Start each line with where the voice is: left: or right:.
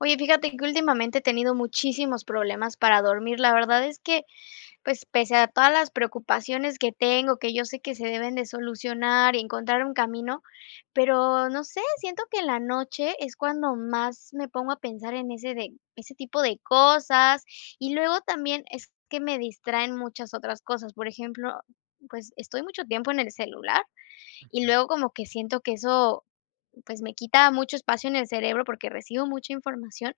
left: Oye, fíjate que últimamente he tenido muchísimos problemas para dormir. La verdad es que, pues, pese a todas las preocupaciones que tengo, que yo sé que se deben de solucionar y encontrar un camino, pero no sé, siento que en la noche es cuando más me pongo a pensar en ese tipo de cosas y luego también es que me distraen muchas otras cosas. Por ejemplo, pues, estoy mucho tiempo en el celular y
right: Ujú,
left: luego como que siento que eso, pues, me quita mucho espacio en el cerebro porque recibo mucha información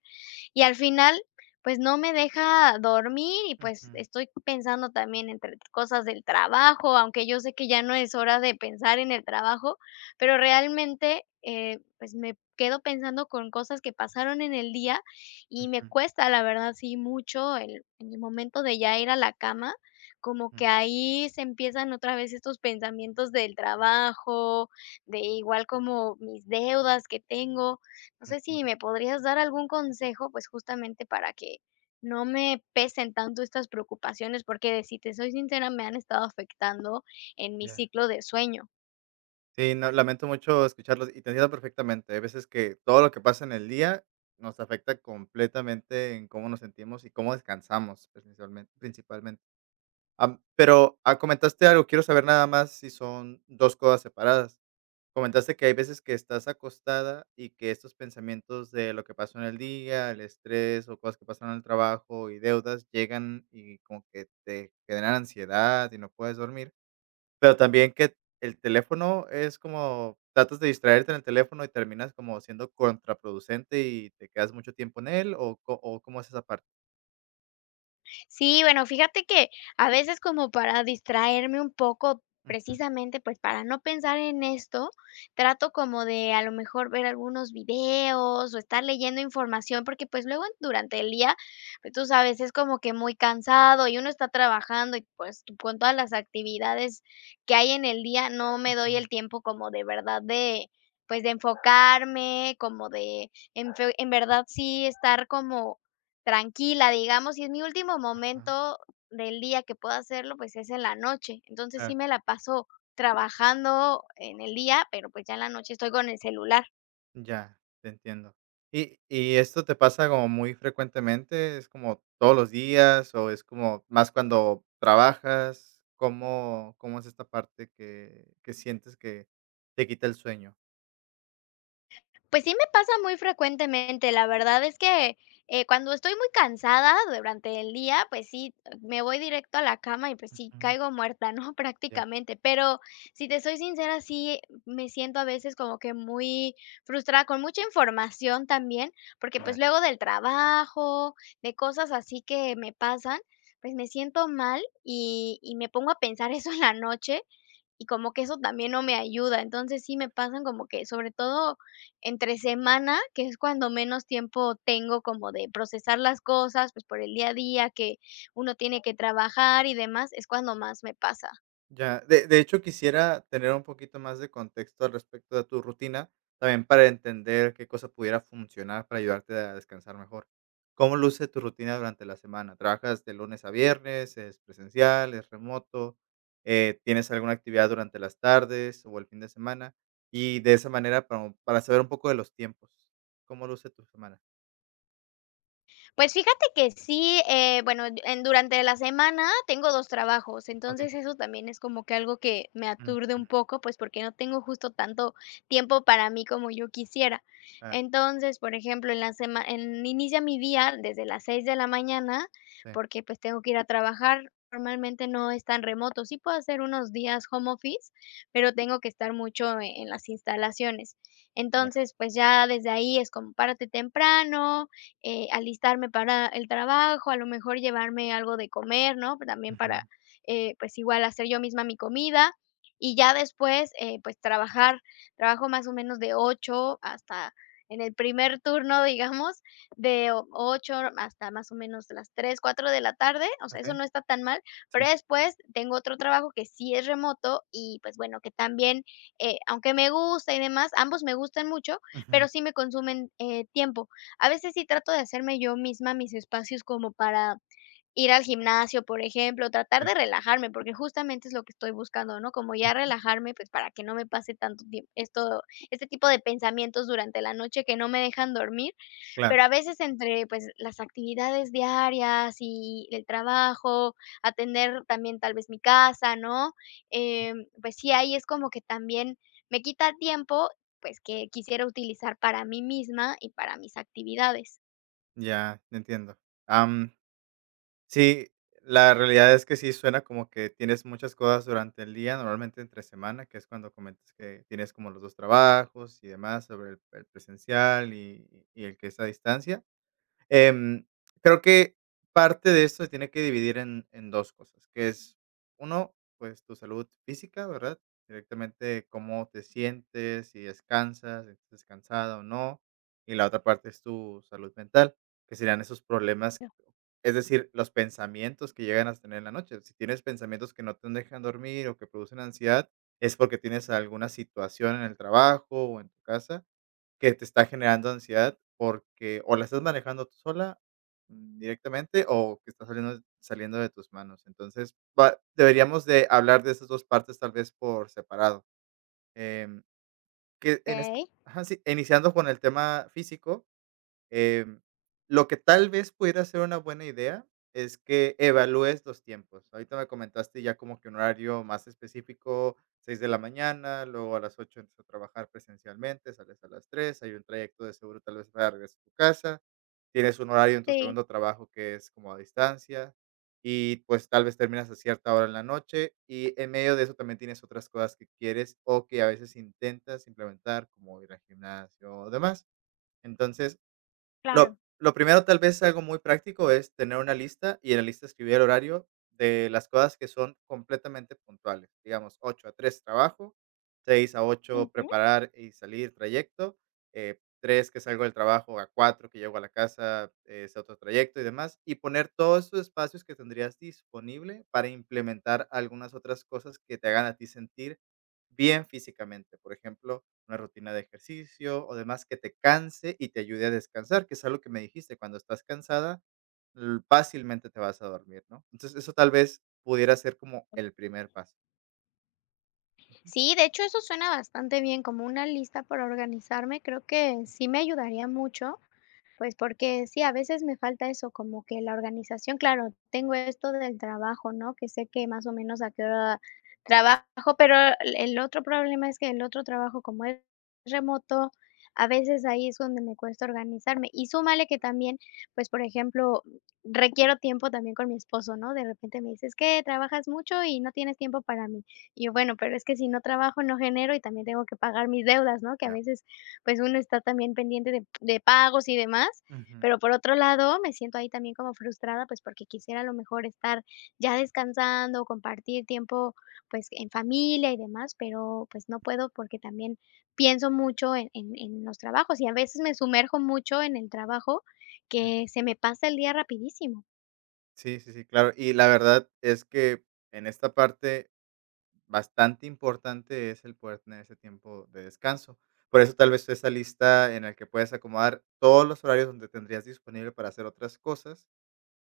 left: y al final, pues, no me deja dormir y, pues, estoy pensando también entre cosas del trabajo, aunque yo sé que ya no es hora de pensar en el trabajo, pero realmente, pues, me quedo pensando con cosas que pasaron en el día y me
right: ujú,
left: cuesta, la verdad, sí, mucho el en el momento de ya ir a la cama, como
right: ujú,
left: que ahí se empiezan otra vez estos pensamientos del trabajo, de igual como mis deudas que tengo. No sé
right: ujú,
left: si me podrías dar algún consejo, pues justamente para que no me pesen tanto estas preocupaciones, porque si te soy sincera, me han estado afectando en mi
right: ya.
left: ciclo de sueño.
right: Sí, no, lamento mucho escucharlos y te entiendo perfectamente. Hay veces que todo lo que pasa en el día nos afecta completamente en cómo nos sentimos y cómo descansamos principalmente. Pero comentaste algo, quiero saber nada más si son dos cosas separadas. Comentaste que hay veces que estás acostada y que estos pensamientos de lo que pasó en el día, el estrés o cosas que pasaron en el trabajo y deudas llegan y como que te generan ansiedad y no puedes dormir. Pero también que el teléfono es como tratas de distraerte en el teléfono y terminas como siendo contraproducente y te quedas mucho tiempo en él, ¿o cómo es esa parte?
left: Sí, bueno, fíjate que a veces como para distraerme un poco,
right: Ujú,
left: precisamente, pues, para no pensar en esto, trato como de, a lo mejor, ver algunos videos o estar leyendo información, porque, pues, luego durante el día, pues, tú sabes, es como que muy cansado y uno está trabajando y, pues, tú con todas las actividades que hay en el día, no me doy
right: ujú.
left: el tiempo como de verdad de, pues, de enfocarme, como de en verdad sí estar como tranquila, digamos, y es mi último
right: Ajá,
left: momento del día que puedo hacerlo, pues, es en la noche. Entonces, sí
right: claro.
left: me la paso trabajando en el día, pero, pues, ya en la noche estoy con el celular.
right: Ya, te entiendo. ¿Y esto te pasa como muy frecuentemente? ¿Es como todos los días o es como más cuando trabajas? ¿Cómo es esta parte que sientes que te quita el sueño?
left: Pues sí me pasa muy frecuentemente, la verdad es que, cuando estoy muy cansada durante el día, pues sí, me voy directo a la cama y, pues sí,
right: Ujú,
left: caigo muerta, ¿no?
right: ya,
left: Prácticamente, pero si te soy sincera, sí me siento a veces como que muy frustrada, con mucha información también, porque, pues,
right: ya.
left: luego del trabajo, de cosas así que me pasan, pues me siento mal y me pongo a pensar eso en la noche y como que eso también no me ayuda. Entonces, sí me pasan como que, sobre todo entre semana, que es cuando menos tiempo tengo como de procesar las cosas, pues por el día a día que uno tiene que trabajar y demás, es cuando más me pasa.
right: Ya, de hecho, quisiera tener un poquito más de contexto al respecto de tu rutina, también para entender qué cosa pudiera funcionar para ayudarte a descansar mejor. ¿Cómo luce tu rutina durante la semana? ¿Trabajas de lunes a viernes? ¿Es presencial? ¿Es remoto? ¿Tienes alguna actividad durante las tardes o el fin de semana? Y de esa manera, para saber un poco de los tiempos, ¿cómo luce tu semana?
left: Pues fíjate que sí, bueno, en durante la semana tengo 2 trabajos,
right: Okey,
left: entonces eso también es como que algo que me
right: ujú.
left: aturde un poco, pues, porque no tengo justo tanto tiempo para mí como yo quisiera.
right: Claro,
left: Entonces, por ejemplo, en la semana, en inicia mi día desde las 6 de la mañana,
right: sí.
left: porque, pues, tengo que ir a trabajar. Normalmente no es tan remoto, sí puedo hacer unos días home office, pero tengo que estar mucho en las instalaciones.
right: Ya,
left: Entonces, pues, ya desde ahí es como párate temprano, alistarme para el trabajo, a lo mejor llevarme algo de comer, ¿no? También
right: ujú.
left: para, pues igual hacer yo misma mi comida y ya después, pues trabajar, trabajo más o menos de 8 hasta en el primer turno, digamos, 8 hasta más o menos las 3 4 de la tarde, o sea, eso
right: Okey.
left: no está tan mal,
right: Sí.
left: pero después tengo otro trabajo que sí es remoto y pues bueno, que también, aunque me gusta y demás, ambos me gustan mucho, pero
right: Ujú.
left: sí me consumen tiempo. A veces sí trato de hacerme yo misma mis espacios como para ir al gimnasio, por ejemplo, tratar
right: Sí.
left: de relajarme, porque justamente es lo que estoy buscando, ¿no? Como ya
right: Ujú.
left: relajarme, pues para que no me pase tanto tiempo, esto, este tipo de pensamientos durante la noche que no me dejan dormir,
right: Claro.
left: pero a veces entre pues las actividades diarias y el trabajo, atender también tal vez mi casa, ¿no? Pues sí, ahí es como que también me quita tiempo, pues que quisiera utilizar para mí misma y para mis actividades.
right: Ya, entiendo. Am, sí, la realidad es que sí suena como que tienes muchas cosas durante el día, normalmente entre semana, que es cuando comentas que tienes como los 2 trabajos y demás sobre el presencial y el que es a distancia. Em, Creo que parte de esto se tiene que dividir en dos cosas, que es uno, pues tu salud física, ¿verdad? Directamente cómo te sientes, si descansas, si estás descansada o no. Y la otra parte es tu salud mental, que serían esos problemas, es decir, los pensamientos que llegan a tener en la noche. Si tienes pensamientos que no te dejan dormir o que producen ansiedad, es porque tienes alguna situación en el trabajo o en tu casa que te está generando ansiedad porque o la estás manejando tú sola, mm, directamente o que está saliendo de tus manos. Entonces, va deberíamos de hablar de esas 2 partes, tal vez, por separado. Em, que en es
left: Okey,
right: Ajá, sí, iniciando con el tema físico. Em, lo que tal vez pudiera ser una buena idea es que evalúes los tiempos. Ahorita me comentaste ya como que un horario más específico, 6 de la mañana, luego a las 8 entras a trabajar presencialmente, sales a las 3, hay un trayecto de seguro tal vez para regresar a tu casa, tienes un horario en tu
left: sí,
right: segundo trabajo que es como a distancia y pues tal vez terminas a cierta hora en la noche y en medio de eso también tienes otras cosas que quieres o que a veces intentas implementar como ir al gimnasio o demás. Entonces,
left: claro.
right: lo primero, tal vez, algo muy práctico es tener una lista y en la lista escribir el horario de las cosas que son completamente puntuales. Digamos, 8 a 3 trabajo, 6 a ocho
left: Ujú.
right: preparar y salir trayecto, tres que salgo del trabajo, a 4 que llego a la casa, es otro trayecto y demás, y poner todos esos espacios que tendrías disponible para implementar algunas otras cosas que te hagan a ti sentir bien físicamente. Por ejemplo, una rutina de ejercicio o demás que te canse y te ayude a descansar, que es algo que me dijiste, cuando estás cansada, fácilmente te vas a dormir, ¿no? Entonces, eso tal vez pudiera ser como el primer paso.
left: Sí, de hecho, eso suena bastante bien, como una lista para organizarme, creo que sí me ayudaría mucho. Pues porque sí, a veces me falta eso, como que la organización, claro, tengo esto del trabajo, ¿no? Que sé que más o menos a qué hora trabajo, pero el otro problema es que el otro trabajo, como es remoto, a veces ahí es donde me cuesta organizarme. Y súmale que también, pues, por ejemplo, requiero tiempo también con mi esposo, ¿no? De repente me dices que trabajas mucho y no tienes tiempo para mí. Y yo, bueno, pero es que si no trabajo, no genero y también tengo que pagar mis deudas, ¿no? Que a
right: Ya.
left: veces pues, uno está también pendiente de pagos y demás,
right: Ujú,
left: pero por otro lado, me siento ahí también como frustrada, pues, porque quisiera a lo mejor estar ya descansando, compartir tiempo, pues, en familia y demás, pero, pues, no puedo porque también pienso mucho en los trabajos y a veces me sumerjo mucho en el trabajo
right: sí.
left: que se me pasa el día rapidísimo.
right: Sí, sí, sí, claro. Y la verdad es que en esta parte bastante importante es el poder tener ese tiempo de descanso. Por eso tal vez esa lista en la que puedes acomodar todos los horarios donde tendrías disponible para hacer otras cosas.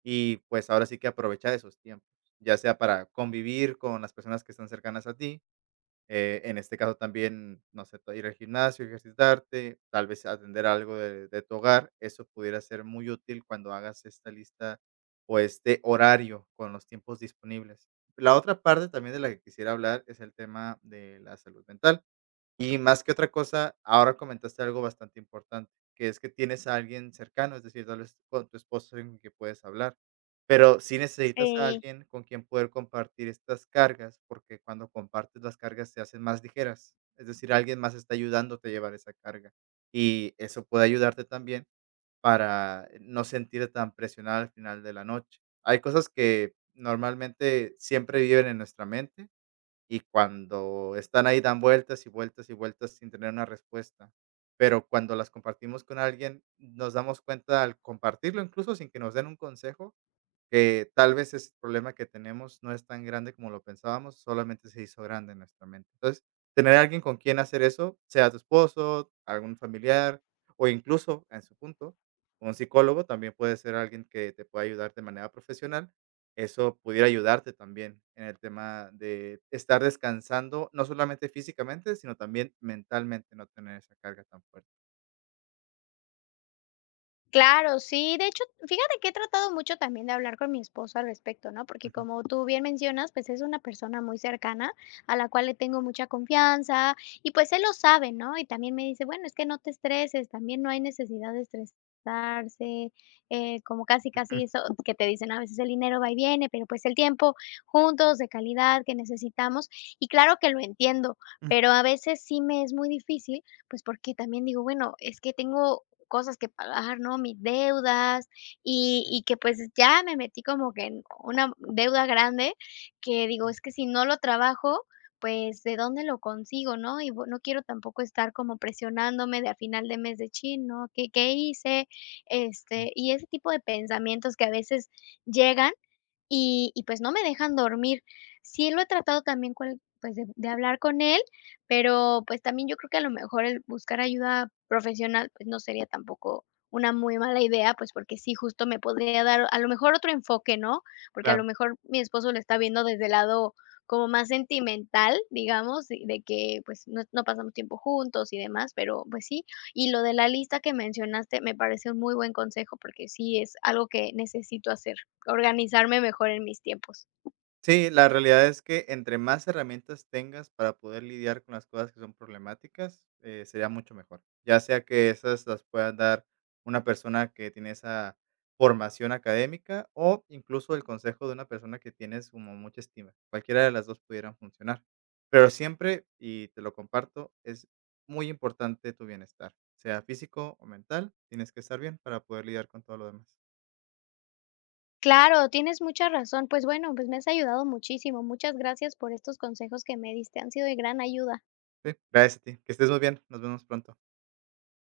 right: Y pues ahora sí que aprovechar esos tiempos, ya sea para convivir con las personas que están cercanas a ti, en este caso también, no sé, ir al gimnasio, ejercitarte, tal vez atender algo de tu hogar, eso pudiera ser muy útil cuando hagas esta lista o este horario con los tiempos disponibles. La otra parte también de la que quisiera hablar es el tema de la salud mental y más que otra cosa, ahora comentaste algo bastante importante, que es que tienes a alguien cercano, es decir, tal vez con tu esposo en que puedes hablar, pero sí necesitas a
left: Eh
right: alguien con quien poder compartir estas cargas, porque cuando compartes las cargas se hacen más ligeras, es decir, alguien más está ayudándote a llevar esa carga y eso puede ayudarte también para no sentirte tan presionada al final de la noche. Hay cosas que normalmente siempre viven en nuestra mente, y cuando están ahí dan vueltas y vueltas y vueltas sin tener una respuesta. Pero cuando las compartimos con alguien, nos damos cuenta al compartirlo, incluso sin que nos den un consejo, que tal vez ese problema que tenemos no es tan grande como lo pensábamos, solamente se hizo grande en nuestra mente. Entonces, tener a alguien con quien hacer eso, sea tu esposo, algún familiar o incluso, en su punto, un psicólogo también puede ser alguien que te pueda ayudar de manera profesional. Eso pudiera ayudarte también en el tema de estar descansando, no solamente físicamente, sino también mentalmente, no tener esa carga tan fuerte.
left: Claro, sí, de hecho, fíjate que he tratado mucho también de hablar con mi esposo al respecto, ¿no? Porque
right: Ujú.
left: como tú bien mencionas, pues es una persona muy cercana a la cual le tengo mucha confianza y pues él lo sabe, ¿no? Y también me dice, bueno, es que no te estreses, también no hay necesidad de estresarse, como casi, casi
right: Ujú,
left: eso que te dicen, ¿no? A veces el dinero va y viene, pero pues el tiempo juntos de calidad que necesitamos y claro que lo entiendo, pero
right: ujú.
left: a veces sí me es muy difícil, pues porque también digo, bueno, es que tengo cosas que pagar, ¿no? Mis deudas y que, pues, ya me metí como que en una deuda grande que
right: Sí.
left: digo: "Es que si no lo trabajo, pues, ¿de dónde lo consigo?", ¿no? Y bu no quiero tampoco estar como presionándome de a final de mes de: "chino, ¿qué hice?".
right: Ujú,
left: Este, y ese tipo de pensamientos que a veces llegan y pues no me dejan dormir. Sí lo he tratado también cual pues de hablar con él, pero pues también yo creo que a lo mejor el buscar ayuda profesional, pues no sería tampoco una muy mala idea, pues porque sí, justo me podría dar a lo mejor otro enfoque, ¿no? Porque a lo
right: claro.
left: mejor mi esposo lo está viendo desde el lado como más sentimental, digamos, de que pues no pasamos tiempo juntos y demás, pero pues sí, y lo de la lista que mencionaste me parece un muy buen consejo porque sí es algo que necesito hacer, organizarme mejor en mis tiempos.
right: Sí, la realidad es que entre más herramientas tengas para poder lidiar con las cosas que son problemáticas, sería mucho mejor. Ya sea que esas las pueda dar una persona que tiene esa formación académica o incluso el consejo de una persona que tienes como mucha estima. Cualquiera de las dos pudieran funcionar. Pero siempre, y te lo comparto, es muy importante tu bienestar, sea físico o mental. Tienes que estar bien para poder lidiar con todo lo demás.
left: Claro, tienes mucha razón. Pues bueno, pues me has ayudado muchísimo. Muchas gracias por estos consejos que me diste, han sido de gran ayuda.
right: Sí, gracias a ti. Que estés muy bien. Nos vemos pronto.